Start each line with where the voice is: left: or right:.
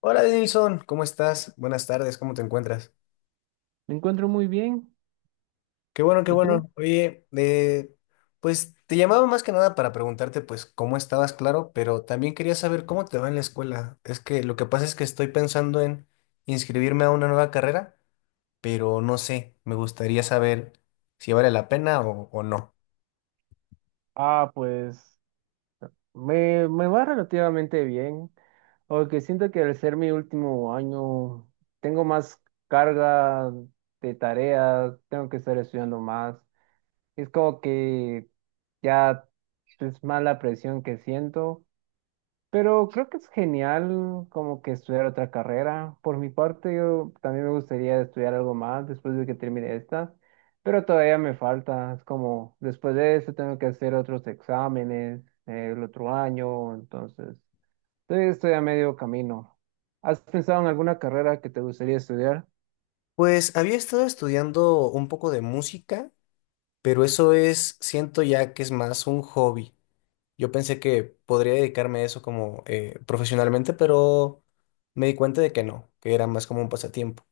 left: Hola Denilson, ¿cómo estás? Buenas tardes, ¿cómo te encuentras?
right: Me encuentro muy bien.
left: Qué bueno, qué
right: ¿Y tú?
left: bueno. Oye, pues te llamaba más que nada para preguntarte pues cómo estabas, claro, pero también quería saber cómo te va en la escuela. Es que lo que pasa es que estoy pensando en inscribirme a una nueva carrera, pero no sé, me gustaría saber si vale la pena o no.
right: Ah, pues me va relativamente bien, aunque siento que al ser mi último año tengo más carga de tareas, tengo que estar estudiando más. Es como que ya es más la presión que siento, pero creo que es genial como que estudiar otra carrera. Por mi parte, yo también me gustaría estudiar algo más después de que termine esta, pero todavía me falta. Es como, después de eso tengo que hacer otros exámenes el otro año, entonces todavía estoy a medio camino. ¿Has pensado en alguna carrera que te gustaría estudiar?
left: Pues había estado estudiando un poco de música, pero eso es, siento ya que es más un hobby. Yo pensé que podría dedicarme a eso como profesionalmente, pero me di cuenta de que no, que era más como un pasatiempo.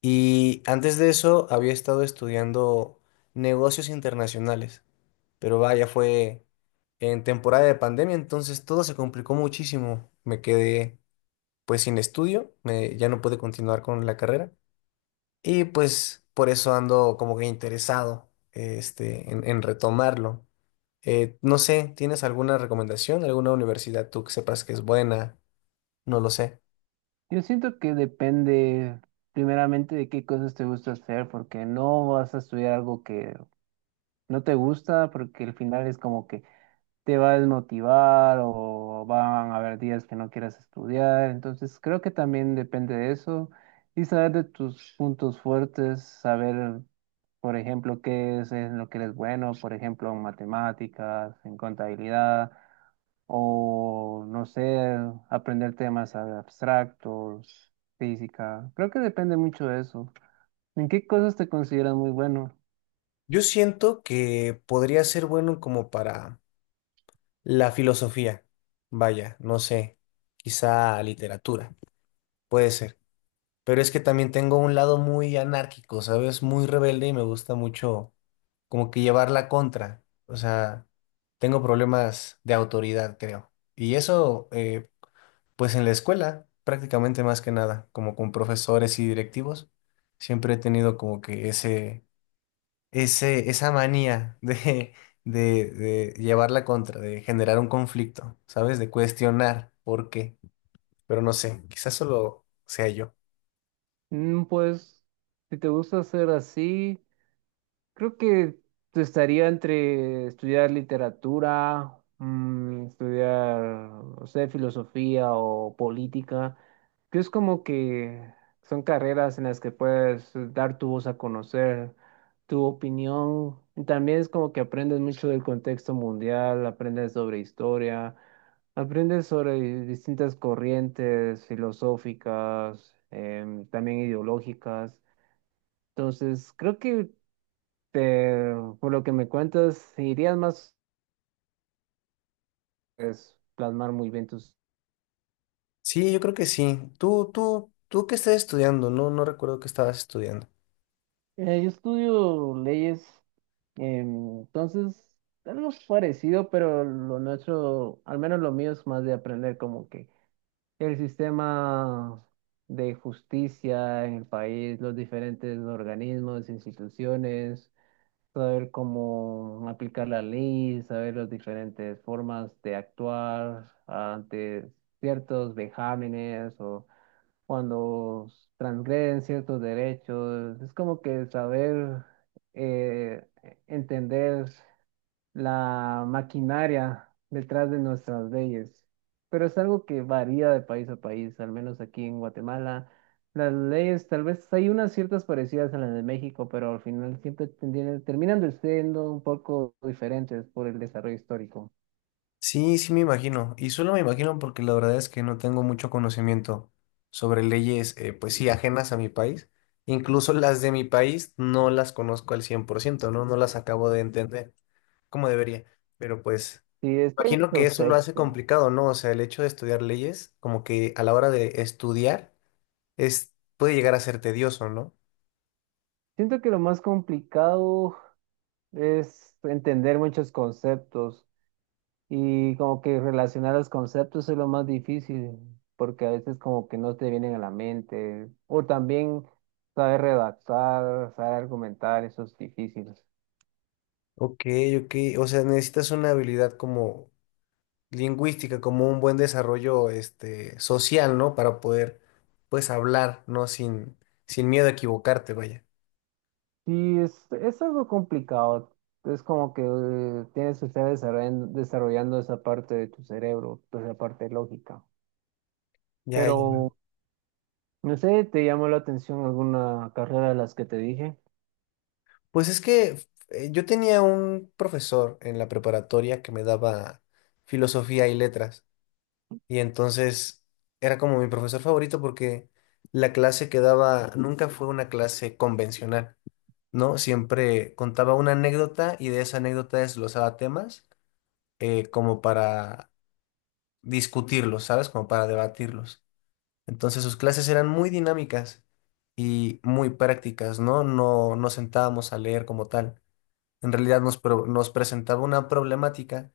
left: Y antes de eso había estado estudiando negocios internacionales, pero vaya, fue en temporada de pandemia, entonces todo se complicó muchísimo. Me quedé pues sin estudio, ya no pude continuar con la carrera y pues por eso ando como que interesado este, en retomarlo. No sé, ¿tienes alguna recomendación? ¿Alguna universidad tú que sepas que es buena? No lo sé.
right: Yo siento que depende primeramente de qué cosas te gusta hacer, porque no vas a estudiar algo que no te gusta, porque al final es como que te va a desmotivar o van a haber días que no quieras estudiar. Entonces, creo que también depende de eso y saber de tus puntos fuertes, saber, por ejemplo, qué es en lo que eres bueno, por ejemplo, en matemáticas, en contabilidad o, no sé, aprender temas abstractos, física. Creo que depende mucho de eso. ¿En qué cosas te consideras muy bueno?
left: Yo siento que podría ser bueno como para la filosofía. Vaya, no sé, quizá literatura, puede ser. Pero es que también tengo un lado muy anárquico, ¿sabes? Muy rebelde y me gusta mucho como que llevar la contra. O sea, tengo problemas de autoridad, creo. Y eso, pues en la escuela, prácticamente más que nada, como con profesores y directivos, siempre he tenido como que esa manía de, de llevar la contra, de generar un conflicto, ¿sabes? De cuestionar por qué. Pero no sé, quizás solo sea yo.
right: Mm, pues, si te gusta hacer así. Creo que te estaría entre estudiar literatura, estudiar, no sé, filosofía o política, que es como que son carreras en las que puedes dar tu voz a conocer, tu opinión. Y también es como que aprendes mucho del contexto mundial, aprendes sobre historia, aprendes sobre distintas corrientes filosóficas, también ideológicas. Entonces, creo que te- por lo que me cuentas, irías más, pues, plasmar muy bien tus.
left: Sí, yo creo que sí. Tú qué estás estudiando, no recuerdo qué estabas estudiando.
right: Yo estudio leyes, entonces algo parecido, pero lo nuestro, al menos lo mío es más de aprender como que el sistema de justicia en el país, los diferentes organismos, instituciones, saber cómo aplicar la ley, saber las diferentes formas de actuar ante ciertos vejámenes o cuando transgreden ciertos derechos. Es como que saber eh, entender la maquinaria detrás de nuestras leyes. Pero es algo que varía de país a país, al menos aquí en Guatemala. Las leyes, tal vez hay unas ciertas parecidas a las de México, pero al final siempre terminan de siendo un poco diferentes por el desarrollo histórico.
left: Sí, sí me imagino. Y solo me imagino porque la verdad es que no tengo mucho conocimiento sobre leyes, pues sí, ajenas a mi país. Incluso las de mi país no las conozco al cien por ciento, ¿no? No las acabo de entender como debería. Pero pues,
right: Sí, es que hay
left: imagino que
right: mucho
left: eso lo hace
right: texto.
left: complicado, ¿no? O sea, el hecho de estudiar leyes, como que a la hora de estudiar, es, puede llegar a ser tedioso, ¿no?
right: Siento que lo más complicado es entender muchos conceptos y como que relacionar los conceptos es lo más difícil, porque a veces como que no te vienen a la mente. O también saber redactar, saber argumentar, eso es difícil.
left: Ok, ok. O sea, necesitas una habilidad como lingüística como un buen desarrollo este, social, ¿no? Para poder, pues, hablar, ¿no? Sin miedo a equivocarte, vaya.
right: Sí, es algo complicado. Es como que tienes que estar desarrollando esa parte de tu cerebro, pues, esa parte lógica.
left: Ya, ya.
right: Pero, no sé, ¿te llamó la atención alguna carrera de las que te dije?
left: Pues es que yo tenía un profesor en la preparatoria que me daba filosofía y letras, y entonces era como mi profesor favorito porque la clase que daba nunca fue una clase convencional, ¿no? Siempre contaba una anécdota y de esa anécdota desglosaba temas como para discutirlos, ¿sabes? Como para debatirlos. Entonces sus clases eran muy dinámicas y muy prácticas, ¿no? No nos sentábamos a leer como tal. En realidad nos presentaba una problemática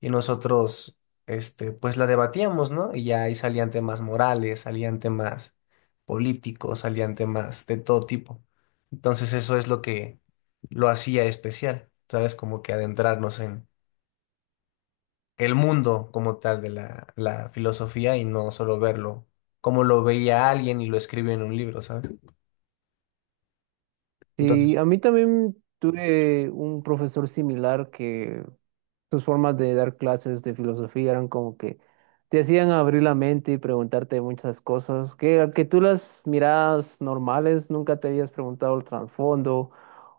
left: y nosotros, este, pues la debatíamos, ¿no? Y ya ahí salían temas morales, salían temas políticos, salían temas de todo tipo. Entonces eso es lo que lo hacía especial, ¿sabes? Como que adentrarnos el mundo como tal de la filosofía y no solo verlo como lo veía alguien y lo escribió en un libro, ¿sabes?
right: Sí,
left: Entonces,
right: a mí también tuve un profesor similar que sus formas de dar clases de filosofía eran como que te hacían abrir la mente y preguntarte muchas cosas que, a que tú las mirabas normales, nunca te habías preguntado el trasfondo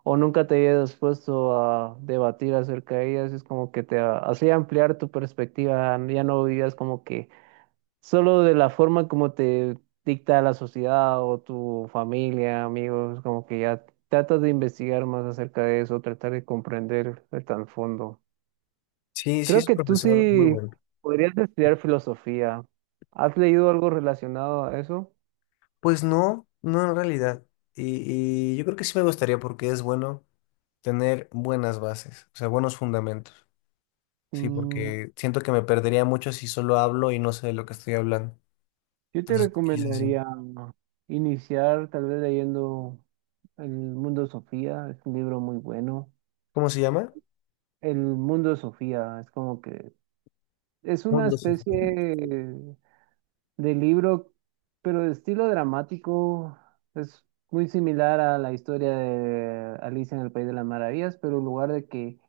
right: o nunca te habías puesto a debatir acerca de ellas. Es como que hacía ampliar tu perspectiva, ya no vivías como que solo de la forma como te dicta la sociedad o tu familia, amigos, como que ya tratas de investigar más acerca de eso, tratar de comprender el trasfondo.
left: sí, sí
right: Creo
left: es un
right: que tú
left: profesor muy
right: sí
left: bueno.
right: podrías estudiar filosofía. ¿Has leído algo relacionado a eso?
left: Pues no, no en realidad. Y yo creo que sí me gustaría porque es bueno tener buenas bases, o sea, buenos fundamentos. Sí,
right: Mm,
left: porque siento que me perdería mucho si solo hablo y no sé de lo que estoy hablando.
right: yo te
left: Entonces, quizás sí.
right: recomendaría iniciar tal vez leyendo El Mundo de Sofía, es un libro muy bueno.
left: ¿Cómo se llama?
right: El Mundo de Sofía es como que es una
left: Mundo Sofía.
right: especie de libro, pero de estilo dramático es muy similar a la historia de Alicia en el País de las Maravillas, pero en lugar de que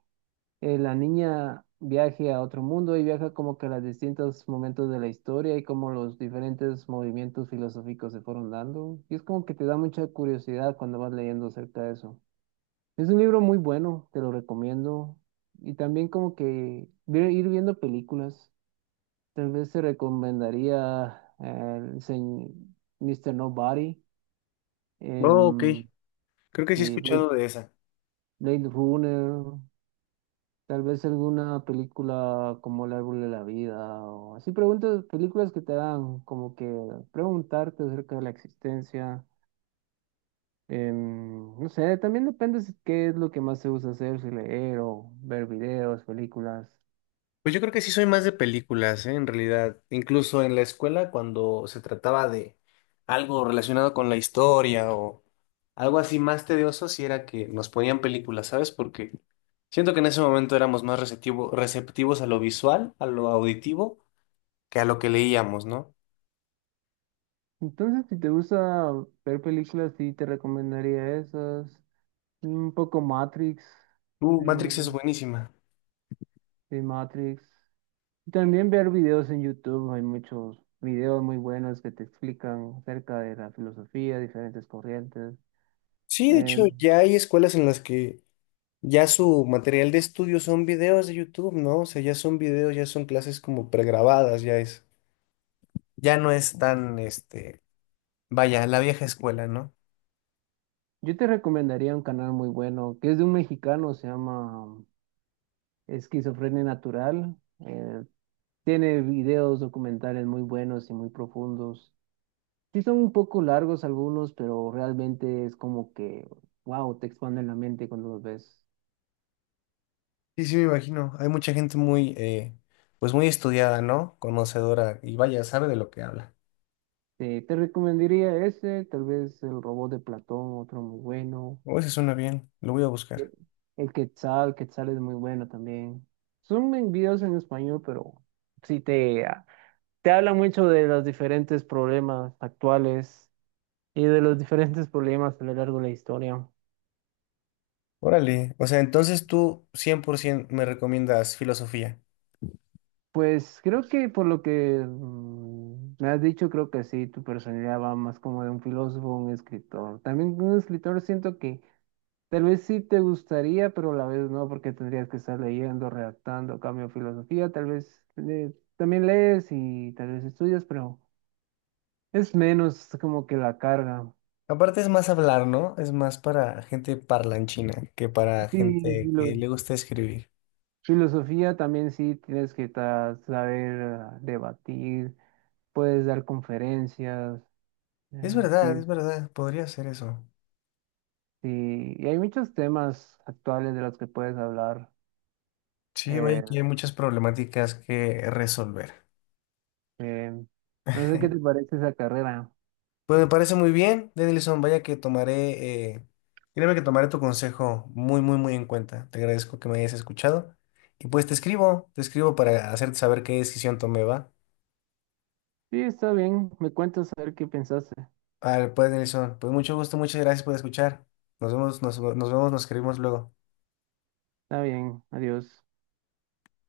right: la niña viaje a otro mundo y viaja como que a los distintos momentos de la historia y como los diferentes movimientos filosóficos se fueron dando. Y es como que te da mucha curiosidad cuando vas leyendo acerca de eso. Es un libro muy bueno, te lo recomiendo. Y también como que ir viendo películas. Tal vez te recomendaría Mr. Nobody,
left: Oh, ok.
right: em,
left: Creo que sí he
right: y Blade,
left: escuchado de esa.
right: Blade Runner, tal vez alguna película como El Árbol de la Vida, o así preguntas, películas que te dan como que preguntarte acerca de la existencia. No sé, también depende qué es lo que más te gusta hacer, si leer o ver videos, películas.
left: Pues yo creo que sí soy más de películas, ¿eh? En realidad, incluso en la escuela cuando se trataba de algo relacionado con la historia o algo así más tedioso, sí era que nos ponían películas, ¿sabes? Porque siento que en ese momento éramos más receptivos a lo visual, a lo auditivo, que a lo que leíamos, ¿no?
right: Entonces, si te gusta ver películas, sí te recomendaría esas. Un poco Matrix, eh,
left: Matrix es buenísima.
right: de Matrix. Y también ver videos en YouTube, hay muchos videos muy buenos que te explican acerca de la filosofía, diferentes corrientes.
left: Sí, de hecho,
right: Eh,
left: ya hay escuelas en las que ya su material de estudio son videos de YouTube, ¿no? O sea, ya son videos, ya son clases como pregrabadas, ya es. Ya no es tan, este, vaya, la vieja escuela, ¿no?
right: yo te recomendaría un canal muy bueno, que es de un mexicano, se llama Esquizofrenia Natural. Eh, tiene videos documentales muy buenos y muy profundos. Sí son un poco largos algunos, pero realmente es como que, wow, te expanden la mente cuando los ves.
left: Sí, sí, me imagino. Hay mucha gente muy, pues muy estudiada, ¿no? Conocedora y vaya, sabe de lo que habla.
right: Te recomendaría ese, tal vez el robot de Platón, otro muy bueno.
left: Oh, eso suena bien, lo voy a
right: Eh,
left: buscar.
right: El Quetzal, Quetzal es muy bueno también. Son en videos en español, pero ah, te habla mucho de los diferentes problemas actuales y de los diferentes problemas a lo largo de la historia.
left: Órale, o sea, entonces tú 100% me recomiendas filosofía.
right: Pues creo que por lo que me has dicho, creo que sí, tu personalidad va más como de un filósofo, un escritor. También un escritor siento que tal vez sí te gustaría, pero a la vez no, porque tendrías que estar leyendo, redactando, cambio de filosofía, tal vez también lees y tal vez estudias, pero es menos como que la carga.
left: Aparte es más hablar, ¿no? Es más para gente parlanchina que para
right: Sí,
left: gente que
right: filo-
left: le gusta escribir.
right: filosofía también sí tienes que saber ah, debatir, puedes dar conferencias, eh, sí,
left: Es verdad, podría ser eso.
right: sí, y hay muchos temas actuales de los que puedes hablar.
left: Sí, vaya
right: eh,
left: que hay muchas problemáticas que resolver.
right: eh, no sé qué te parece esa carrera.
left: Pues me parece muy bien, Denilson. Vaya que tomaré, créeme que tomaré tu consejo muy, muy, muy en cuenta. Te agradezco que me hayas escuchado. Y pues te escribo para hacerte saber qué decisión tomé, ¿va?
right: Sí, está bien, me cuentas a ver qué pensaste.
left: Al pues Denilson, pues mucho gusto, muchas gracias por escuchar. Nos vemos, nos vemos, nos escribimos luego.
right: Está bien, adiós.